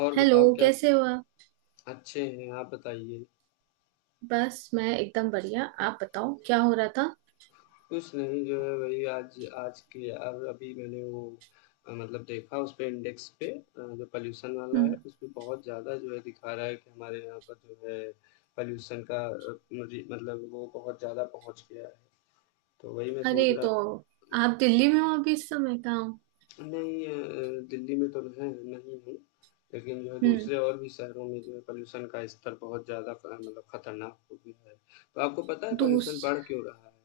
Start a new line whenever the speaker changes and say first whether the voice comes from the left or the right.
left: और
right: हेलो,
left: बताओ क्या?
right: कैसे हो आप?
left: अच्छे हैं, आप बताइए।
right: बस, मैं एकदम बढ़िया। आप बताओ क्या हो रहा था?
left: कुछ नहीं, जो है वही। आज आज की अब अभी मैंने वो मतलब देखा उस पे, इंडेक्स पे जो पॉल्यूशन वाला है
right: हम्म।
left: उसमें बहुत ज़्यादा जो है दिखा रहा है कि हमारे यहाँ पर जो है पॉल्यूशन का, मतलब वो बहुत ज़्यादा पहुँच गया है। तो वही मैं
right: अरे
left: सोच रहा।
right: तो आप दिल्ली में हो? अभी इस समय कहाँ हो?
left: नहीं, दिल्ली में तो है नहीं हूँ, लेकिन जो है
right: हम्म।
left: दूसरे और भी शहरों में जो है पॉल्यूशन का स्तर बहुत ज़्यादा मतलब खतरनाक हो गया है। तो आपको पता है
right: दूस
left: पॉल्यूशन बढ़ क्यों रहा है?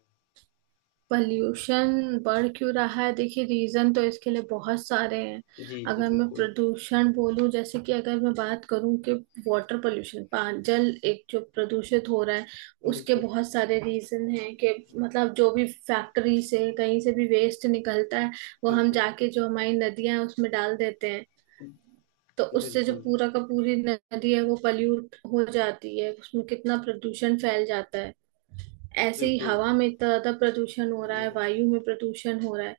right: पॉल्यूशन बढ़ क्यों रहा है? देखिए, रीजन तो इसके लिए बहुत सारे हैं।
left: जी, जी,
right: अगर मैं
left: बिल्कुल।
right: प्रदूषण बोलूं, जैसे कि अगर मैं बात करूं कि वाटर पोल्यूशन पान जल एक जो प्रदूषित हो रहा है, उसके
left: बिल्कुल,
right: बहुत सारे रीजन हैं कि मतलब जो भी फैक्ट्री से कहीं से भी वेस्ट निकलता है, वो हम
left: बिल्कुल,
right: जाके जो हमारी नदियां हैं उसमें डाल देते हैं। तो उससे जो
left: बिल्कुल,
right: पूरा का पूरी नदी है वो पल्यूट हो जाती है, उसमें कितना प्रदूषण फैल जाता है। ऐसे ही
left: बिल्कुल,
right: हवा में इतना ज्यादा प्रदूषण हो रहा है,
left: बिल्कुल,
right: वायु में प्रदूषण हो रहा है।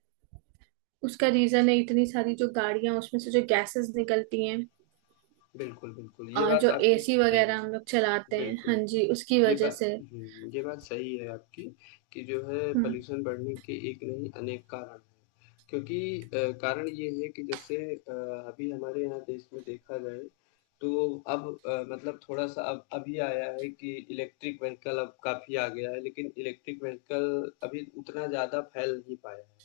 right: उसका रीजन है इतनी सारी जो गाड़ियां, उसमें से जो गैसेस निकलती हैं,
left: बिल्कुल, बिल्कुल, ये
right: और
left: बात
right: जो
left: आपकी स
right: एसी
left: सही
right: वगैरह हम
left: है।
right: लोग चलाते हैं, हाँ
left: बिल्कुल।
right: जी, उसकी
left: ये बा
right: वजह से।
left: हुँ, ये बात सही है आपकी कि जो है
right: हम्म।
left: पॉल्यूशन बढ़ने के एक नहीं अनेक कारण हैं। क्योंकि कारण ये है कि जैसे अभी हमारे यहाँ देश में देखा जाए तो अब मतलब थोड़ा-सा अब अभी आया है कि इलेक्ट्रिक व्हीकल अब काफ़ी आ गया है, लेकिन इलेक्ट्रिक व्हीकल अभी उतना ज़्यादा फैल नहीं पाया है।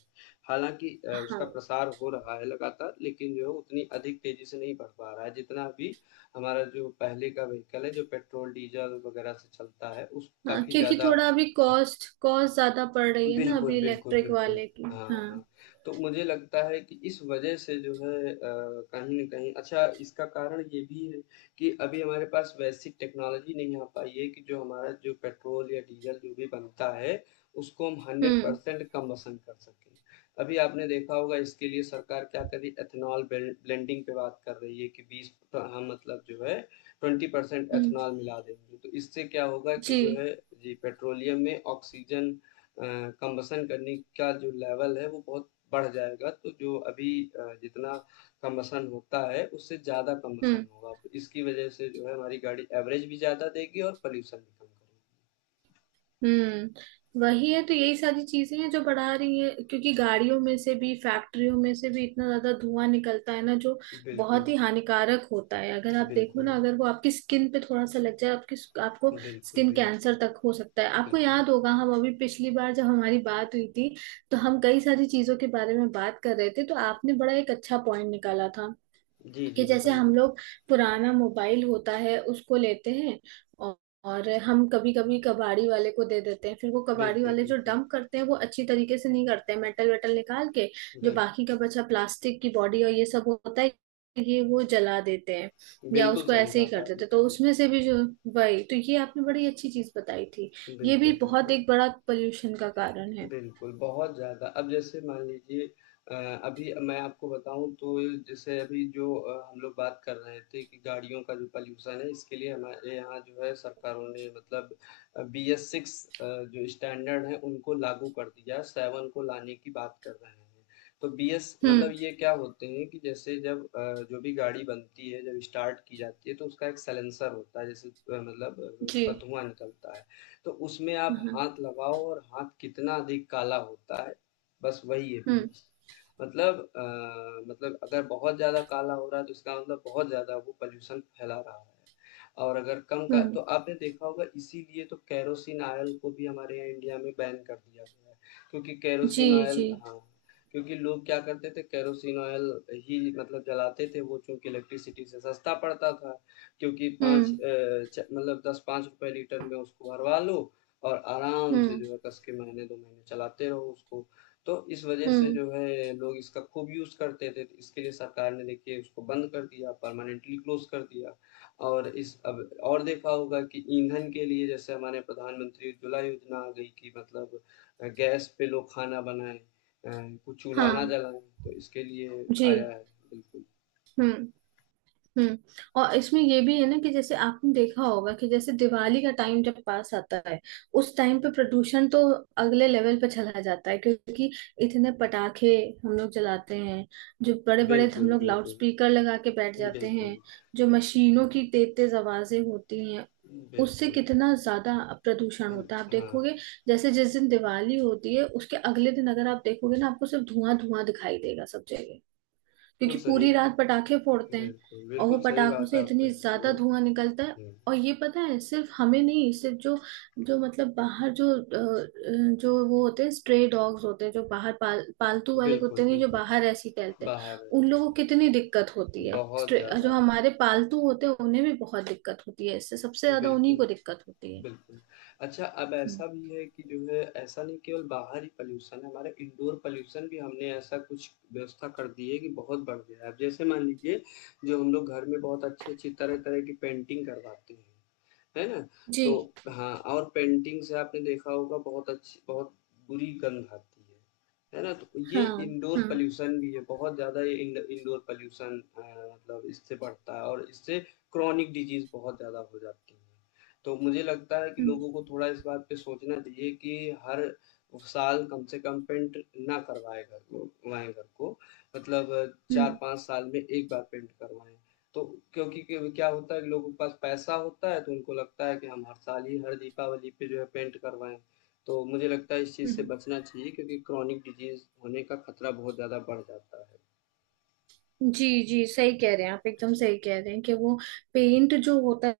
left: हालाँकि
right: हाँ,
left: उसका प्रसार हो रहा है लगातार, लेकिन जो है उतनी अधिक तेज़ी से नहीं बढ़ पा रहा है, जितना अभी हमारा जो पहले का व्हीकल है, जो पेट्रोल, डीज़ल वगैरह से चलता है, उस
right: हाँ,
left: काफ़ी
right: क्योंकि
left: ज़्यादा।
right: थोड़ा अभी
left: अ,
right: कॉस्ट कॉस्ट ज्यादा पड़ रही है ना,
left: बिल्कुल,
right: अभी
left: बिल्कुल,
right: इलेक्ट्रिक
left: बिल्कुल।
right: वाले की।
left: हाँ,
right: हाँ।
left: हाँ। तो मुझे लगता है कि इस वजह से जो है कहीं न कहीं अच्छा इसका कारण ये भी है कि अभी हमारे पास वैसी टेक्नोलॉजी नहीं आ पाई है कि जो हमारा जो पेट्रोल या डीज़ल जो भी बनता है, उसको हम
right: हम्म।
left: 100% कम वसन कर सकें। अभी आपने देखा होगा इसके लिए सरकार क्या कर रही है, एथेनॉल ब्लेंडिंग पे बात कर रही है कि 20 प हम मतलब जो है 20%
right: हम्म।
left: एथेनॉल मिला देंगे। तो इससे क्या होगा कि जो है
right: जी।
left: जी, पेट्रोलियम में ऑक्सीजन अ, कम्बसन करने का जो लेवल है वो बहुत बढ़ जाएगा, तो जो अभी जितना कम्बसन होता है उससे ज़्यादा कम्बसन
right: हम्म।
left: होगा। तो इसकी वज़ह से जो है हमारी गाड़ी एवरेज भी ज़्यादा देगी और पॉल्यूशन भी कम करेगी।
right: वही है, तो यही सारी चीजें हैं जो बढ़ा रही है, क्योंकि गाड़ियों में से भी, फैक्ट्रियों में से भी इतना ज्यादा धुआं निकलता है ना, जो बहुत
left: बिल्कुल,
right: ही हानिकारक होता है। अगर आप देखो
left: बिल्कुल,
right: ना, अगर वो आपकी स्किन पे थोड़ा सा लग जाए, आपकी आपको
left: बिल्कुल,
right: स्किन कैंसर तक हो सकता है। आपको
left: बिल्कुल।
right: याद होगा हम अभी पिछली बार जब हमारी बात हुई थी, तो हम कई सारी चीजों के बारे में बात कर रहे थे, तो आपने बड़ा एक अच्छा पॉइंट निकाला था
left: जी,
right: कि
left: जी
right: जैसे हम
left: बताइए।
right: लोग पुराना मोबाइल होता है उसको लेते हैं, और, और हम कभी कभी कबाड़ी वाले को दे देते हैं, फिर वो कबाड़ी
left: बिल्कुल,
right: वाले जो
left: बिल्कुल,
right: डंप करते हैं वो अच्छी तरीके से नहीं करते हैं, मेटल वेटल निकाल के जो
left: बिल्कुल।
right: बाकी का बचा प्लास्टिक की बॉडी और ये सब होता है, ये वो जला देते हैं या
left: बिल्कुल
right: उसको
left: सही
right: ऐसे ही
left: बात
right: कर
left: आपने
right: देते हैं। तो
left: कही।
right: उसमें से भी जो, वही तो ये आपने बड़ी अच्छी चीज बताई थी, ये भी
left: बिल्कुल,
right: बहुत
left: बिल्कुल।
right: एक बड़ा पोल्यूशन का कारण है।
left: बिल्कुल, बहुत ज़्यादा। अब जैसे मान लीजिए, अ, अभी मैं आपको बताऊँ तो, जैसे अभी जो हम लोग बात कर रहे थे कि गाड़ियों का जो पॉल्यूशन है, इसके लिए हमारे यहाँ जो है सरकारों ने मतलब बीएस 6 अ, जो स्टैंडर्ड है उनको लागू कर दिया, 7 को लाने की बात कर रहे हैं। तो बीएस मतलब
right: हम्म।
left: ये क्या होते हैं कि जैसे जब जो भी गाड़ी बनती है, जब स्टार्ट की जाती है तो उसका एक साइलेंसर होता है जैसे मतलब
right: जी।
left: उसका धुआँ निकलता है। तो उसमें आप
right: हाँ।
left: हाथ लगाओ और हाथ कितना अधिक काला होता है, बस वही है
right: हम्म।
left: पीयूष। मतलब मतलब अगर बहुत ज़्यादा काला हो रहा है तो इसका मतलब बहुत ज़्यादा वो पॉल्यूशन फैला रहा है। और अगर कम का, तो
right: हम्म।
left: आपने देखा होगा इसीलिए तो केरोसिन ऑयल को भी हमारे यहाँ इंडिया में बैन कर दिया गया है। क्योंकि
right: जी।
left: केरोसिन
right: जी।
left: ऑयल, हाँ, क्योंकि लोग क्या करते थे, केरोसिन ऑयल ही मतलब जलाते थे वो, चूंकि इलेक्ट्रिसिटी से सस्ता पड़ता था, क्योंकि पाँच
right: हम्म।
left: मतलब दस पाँच रुपए लीटर में उसको भरवा लो और आराम से
right: हम्म।
left: जो है कस के महीने दो महीने चलाते रहो उसको। तो इस वजह से
right: हम्म।
left: जो है लोग इसका खूब यूज करते थे, तो इसके लिए सरकार ने देखिए उसको बंद कर दिया, परमानेंटली क्लोज कर दिया। और इस अब और देखा होगा कि ईंधन के लिए जैसे हमारे प्रधानमंत्री उज्ज्वला योजना आ गई कि मतलब गैस पे लोग खाना बनाएं, कुछ चूल्हा ना
right: हाँ।
left: जलाएं, तो इसके लिए
right: जी।
left: आया है।
right: हम्म। हम्म। और इसमें ये भी है ना कि जैसे आपने देखा होगा कि जैसे दिवाली का टाइम जब पास आता है, उस टाइम पे प्रदूषण तो अगले लेवल पे चला जाता है, क्योंकि इतने पटाखे हम लोग जलाते हैं, जो बड़े बड़े हम
left: बिल्कुल
right: लोग लाउड
left: बिल्कुल
right: स्पीकर लगा के बैठ
left: बिल्कुल
right: जाते
left: बिल्कुल
right: हैं, जो मशीनों की तेज तेज आवाजें होती हैं,
left: बिल्कुल
right: उससे
left: बिल्कुल
right: कितना ज्यादा प्रदूषण होता है। आप
left: हाँ,
right: देखोगे, जैसे जिस दिन दिवाली होती है उसके अगले दिन अगर आप देखोगे ना, आपको सिर्फ धुआं धुआं दिखाई देगा सब जगह, क्योंकि
left: बिल्कुल सही,
right: पूरी रात पटाखे फोड़ते हैं।
left: बिल्कुल
right: और वो
left: बिल्कुल सही
right: पटाखों
left: बात
right: से
left: आप कह
right: इतनी
left: रहे
right: ज्यादा
left: हो।
right: धुआं निकलता है।
left: हम्म,
right: और ये पता है, सिर्फ हमें नहीं, सिर्फ जो, मतलब बाहर जो जो वो होते हैं, स्ट्रे डॉग्स होते हैं जो बाहर, पालतू वाले
left: बिल्कुल
right: कुत्ते नहीं, जो
left: बिल्कुल
right: बाहर ऐसे ही टहलते हैं,
left: बाहर
right: उन
left: रहते
right: लोगों को कितनी दिक्कत होती
left: हैं,
right: है।
left: बहुत
right: स्ट्रे जो
left: ज्यादा,
right: हमारे पालतू होते हैं उन्हें भी बहुत दिक्कत होती है, इससे सबसे ज्यादा
left: बिल्कुल,
right: उन्हीं को दिक्कत होती है।
left: बिल्कुल। अच्छा, अब
right: हम्म।
left: ऐसा भी है कि जो है ऐसा नहीं केवल बाहर ही पॉल्यूशन है, हमारे इंडोर पॉल्यूशन भी हमने ऐसा कुछ व्यवस्था कर दी है कि बहुत बढ़ गया है। अब जैसे मान लीजिए जो हम लोग घर में बहुत अच्छी-अच्छी तरह-तरह की पेंटिंग करवाते हैं, है ना?
right: जी।
left: तो हाँ, और पेंटिंग से आपने देखा होगा बहुत अच्छी बहुत बुरी गंध आती है ना? तो ये
right: हाँ।
left: इंडोर
right: हाँ।
left: पॉल्यूशन भी है, बहुत ज़्यादा, ये इंडोर पॉल्यूशन मतलब इससे बढ़ता है और इससे क्रॉनिक डिजीज़ बहुत ज़्यादा हो जाती है। तो मुझे लगता है कि
right: हम्म।
left: लोगों को थोड़ा इस बात पे सोचना चाहिए कि हर साल कम से कम पेंट ना करवाएं घर को, करवाएं घर को। मतलब
right: हम्म।
left: 4-5 साल में 1 बार पेंट करवाएँ। तो क्योंकि क्यों क्या होता है कि लोगों के पास पैसा होता है तो उनको लगता है कि हम हर साल ही हर दीपावली पे जो है पेंट करवाएं। तो मुझे लगता है इस चीज़ से
right: हम्म।
left: बचना चाहिए, क्योंकि क्रॉनिक डिजीज होने का खतरा बहुत ज़्यादा बढ़ जाता
right: जी, जी, सही कह रहे हैं आप, एकदम सही कह रहे हैं कि वो पेंट जो होता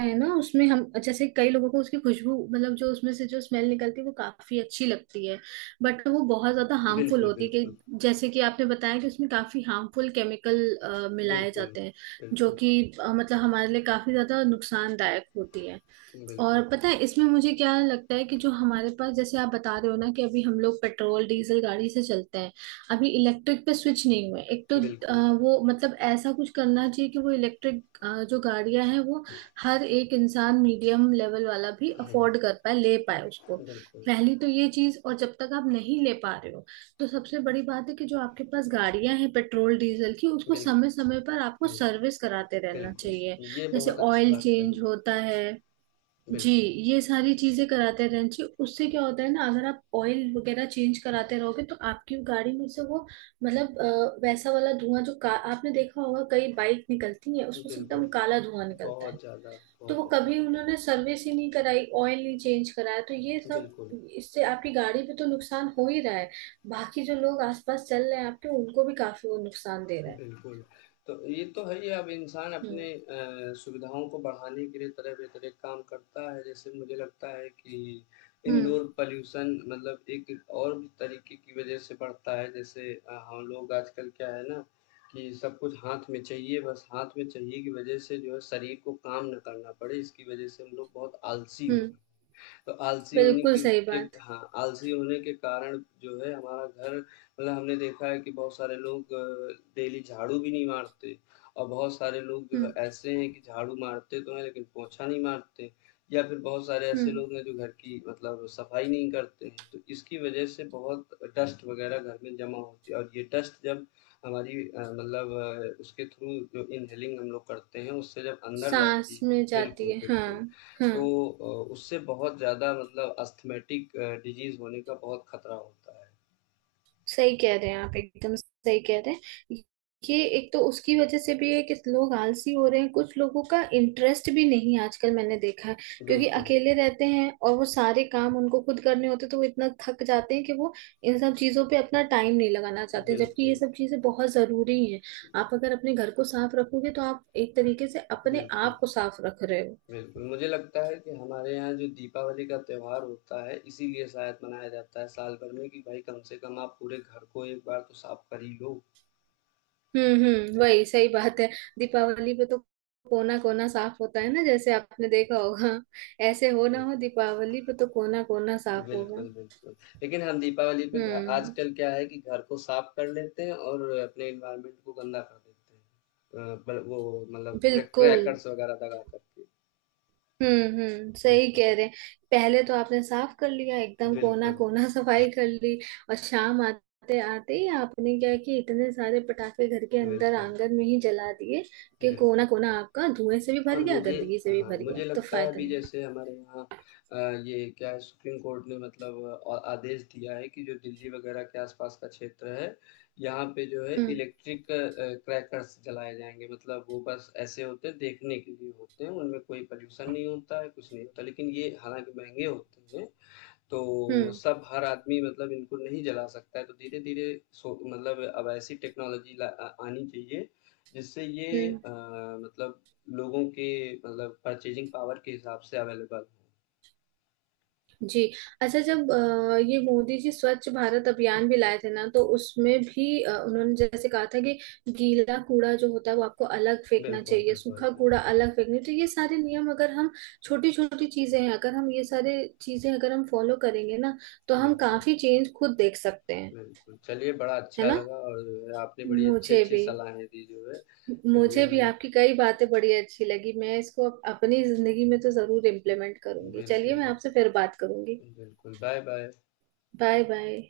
right: है ना, उसमें हम जैसे कई लोगों को उसकी खुशबू, मतलब जो उसमें से जो स्मेल निकलती है वो काफी अच्छी लगती है, बट वो बहुत ज्यादा
left: है।
right: हार्मफुल
left: बिल्कुल
right: होती है कि
left: बिल्कुल
right: जैसे कि आपने बताया कि उसमें काफी हार्मफुल केमिकल मिलाए
left: बिल्कुल
right: जाते हैं, जो
left: बिल्कुल
right: कि मतलब हमारे लिए काफी ज्यादा नुकसानदायक होती है।
left: बिल्कुल
right: और पता है इसमें मुझे क्या लगता है कि जो हमारे पास, जैसे आप बता रहे हो ना, कि अभी हम लोग पेट्रोल डीजल गाड़ी से चलते हैं, अभी इलेक्ट्रिक पे स्विच नहीं हुए, एक तो
left: बिल्कुल
right: वो मतलब ऐसा कुछ करना चाहिए कि वो इलेक्ट्रिक जो गाड़ियां हैं वो हर एक इंसान, मीडियम लेवल वाला भी
left: हम्म
right: अफोर्ड कर पाए, ले पाए उसको।
left: बिल्कुल
right: पहली तो ये चीज, और जब तक आप नहीं ले पा रहे हो, तो सबसे बड़ी बात है कि जो आपके पास गाड़ियां हैं पेट्रोल डीजल की, उसको
left: बिल्कुल
right: समय समय पर आपको
left: हम्म
right: सर्विस कराते रहना
left: बिल्कुल
right: चाहिए,
left: ये
right: जैसे
left: बहुत अच्छी
right: ऑयल
left: बात
right: चेंज
left: कही
right: होता है। जी।
left: बिल्कुल
right: ये सारी चीजें कराते रहना चाहिए, उससे क्या होता है ना, अगर आप ऑयल वगैरह चेंज कराते रहोगे तो आपकी गाड़ी में से वो, मतलब वैसा वाला धुआं, जो का आपने देखा होगा कई बाइक निकलती है उसमें से एकदम
left: बिल्कुल
right: काला धुआं निकलता है,
left: बहुत ज़्यादा
right: तो
left: बहुत
right: वो
left: ज़्यादा
right: कभी उन्होंने सर्विस ही नहीं कराई, ऑयल नहीं चेंज कराया, तो ये सब,
left: बिल्कुल
right: इससे आपकी गाड़ी पे तो नुकसान हो ही रहा है, बाकी जो लोग आसपास चल रहे हैं आपके, उनको भी काफी वो नुकसान दे रहा है।
left: बिल्कुल। तो ये तो है ही, अब इंसान
right: हम्म।
left: अपने सुविधाओं को बढ़ाने के लिए तरह-तरह काम करता है। जैसे मुझे लगता है कि
right: हम्म।
left: इंडोर पॉल्यूशन मतलब एक और भी तरीके की वजह से बढ़ता है, जैसे हम लोग आजकल क्या है ना कि सब कुछ हाथ में चाहिए, बस हाथ में चाहिए की वजह से जो है शरीर को काम ना करना पड़े, इसकी वजह से हम लोग बहुत आलसी हो
right: हम्म।
left: गए। तो आलसी होने
right: बिल्कुल
left: की
right: सही
left: के
right: बात।
left: हाँ, आलसी होने के कारण जो है हमारा घर मतलब हमने देखा है कि बहुत सारे लोग डेली झाड़ू भी नहीं मारते, और बहुत सारे लोग जो है
right: हम्म।
left: ऐसे हैं कि झाड़ू मारते तो हैं लेकिन पोछा नहीं मारते, या फिर बहुत सारे ऐसे
right: हम्म।
left: लोग हैं जो घर की मतलब सफाई नहीं करते हैं। तो इसकी वजह से बहुत डस्ट वगैरह घर में जमा होती है और ये डस्ट जब हमारी मतलब उसके थ्रू जो इनहेलिंग हम लोग करते हैं उससे जब अंदर जाती
right: सांस
left: है,
right: में जाती
left: बिल्कुल
right: है, हाँ।
left: बिल्कुल, तो
right: हाँ।
left: उससे बहुत ज़्यादा मतलब अस्थमैटिक डिजीज़ होने का बहुत खतरा होता है।
right: सही कह रहे हैं आप, एकदम सही कह रहे हैं। ये एक तो उसकी वजह से भी है कि लोग आलसी हो रहे हैं, कुछ लोगों का इंटरेस्ट भी नहीं है आजकल, मैंने देखा है, क्योंकि
left: बिल्कुल,
right: अकेले रहते हैं और वो सारे काम उनको खुद करने होते हैं, तो वो इतना थक जाते हैं कि वो इन सब चीजों पे अपना टाइम नहीं लगाना चाहते, जबकि ये
left: बिल्कुल,
right: सब चीजें बहुत जरूरी हैं। आप अगर अपने घर को साफ रखोगे तो आप एक तरीके से अपने
left: बिल्कुल,
right: आप को साफ रख रहे हो।
left: बिल्कुल। मुझे लगता है कि हमारे यहाँ जो दीपावली का त्योहार होता है, इसीलिए शायद मनाया जाता है साल भर में कि भाई कम से कम आप पूरे घर को एक बार तो साफ कर ही लो।
right: हम्म। वही सही बात है, दीपावली पे तो कोना कोना साफ होता है ना, जैसे आपने देखा होगा, ऐसे हो ना
left: बिल्कुल,
right: हो, दीपावली पे तो कोना कोना साफ होगा।
left: बिल्कुल, बिल्कुल। लेकिन हम दीपावली पे घ
right: हम्म।
left: आजकल क्या है कि घर को साफ कर लेते हैं और अपने एनवायरनमेंट को गंदा कर देते हैं। पर वो मतलब
right: बिल्कुल।
left: क्रैकर्स वगैरह लगा करके।
right: हम्म। हम्म, सही
left: बिल्कुल।
right: कह रहे हैं। पहले तो आपने साफ कर लिया एकदम कोना
left: बिल्कुल,
right: कोना सफाई कर ली, और शाम आते आते ही आपने क्या कि इतने सारे पटाखे घर के अंदर
left: बिल्कुल,
right: आंगन में ही जला दिए, कि कोना
left: बिल्कुल।
right: कोना आपका धुएं से भी भर
left: और
right: गया,
left: मुझे,
right: गंदगी से भी
left: हाँ,
right: भर गया,
left: मुझे
right: तो
left: लगता है
right: फायदा
left: अभी
right: नहीं।
left: जैसे हमारे यहाँ अ, ये क्या है, सुप्रीम कोर्ट ने मतलब आदेश दिया है कि जो दिल्ली वगैरह के आसपास का क्षेत्र है, यहाँ पे जो है
right: हम्म।
left: इलेक्ट्रिक क्रैकर्स जलाए जाएँगे। मतलब वो बस ऐसे होते हैं देखने के लिए होते हैं, उनमें कोई पॉल्यूशन नहीं होता है, कुछ नहीं होता। लेकिन ये हालाँकि महँगे होते हैं, तो
right: हम्म।
left: सब हर आदमी मतलब इनको नहीं जला सकता है, तो धीरे धीरे सो मतलब अब ऐसी टेक्नोलॉजी आनी चाहिए जिससे ये
right: हम्म।
left: मतलब लोगों के मतलब परचेजिंग पावर के हिसाब से अवेलेबल हो।
right: जी। अच्छा, जब ये मोदी जी स्वच्छ भारत अभियान भी लाए थे ना, तो उसमें भी उन्होंने जैसे कहा था कि गीला कूड़ा जो होता है वो आपको अलग फेंकना
left: बिल्कुल
right: चाहिए,
left: बिल्कुल
right: सूखा कूड़ा
left: बिल्कुल
right: अलग फेंकना चाहिए, तो ये सारे नियम अगर हम, छोटी छोटी चीजें हैं, अगर हम ये सारे चीजें अगर हम फॉलो करेंगे ना, तो हम
left: बिल्कुल
right: काफी चेंज खुद देख सकते हैं।
left: बिल्कुल चलिए, बड़ा
right: है
left: अच्छा
right: ना।
left: लगा। और जो है, आपने बड़ी अच्छी
right: मुझे
left: अच्छी
right: भी
left: सलाहें दी जो है। चलिए
right: मुझे
left: हम
right: भी
left: लोग,
right: आपकी कई बातें बड़ी अच्छी लगी, मैं इसको अपनी जिंदगी में तो जरूर इम्प्लीमेंट करूंगी। चलिए,
left: बिल्कुल
right: मैं आपसे
left: बिल्कुल,
right: फिर बात करूंगी।
left: बिल्कुल बाय बाय।
right: Bye bye.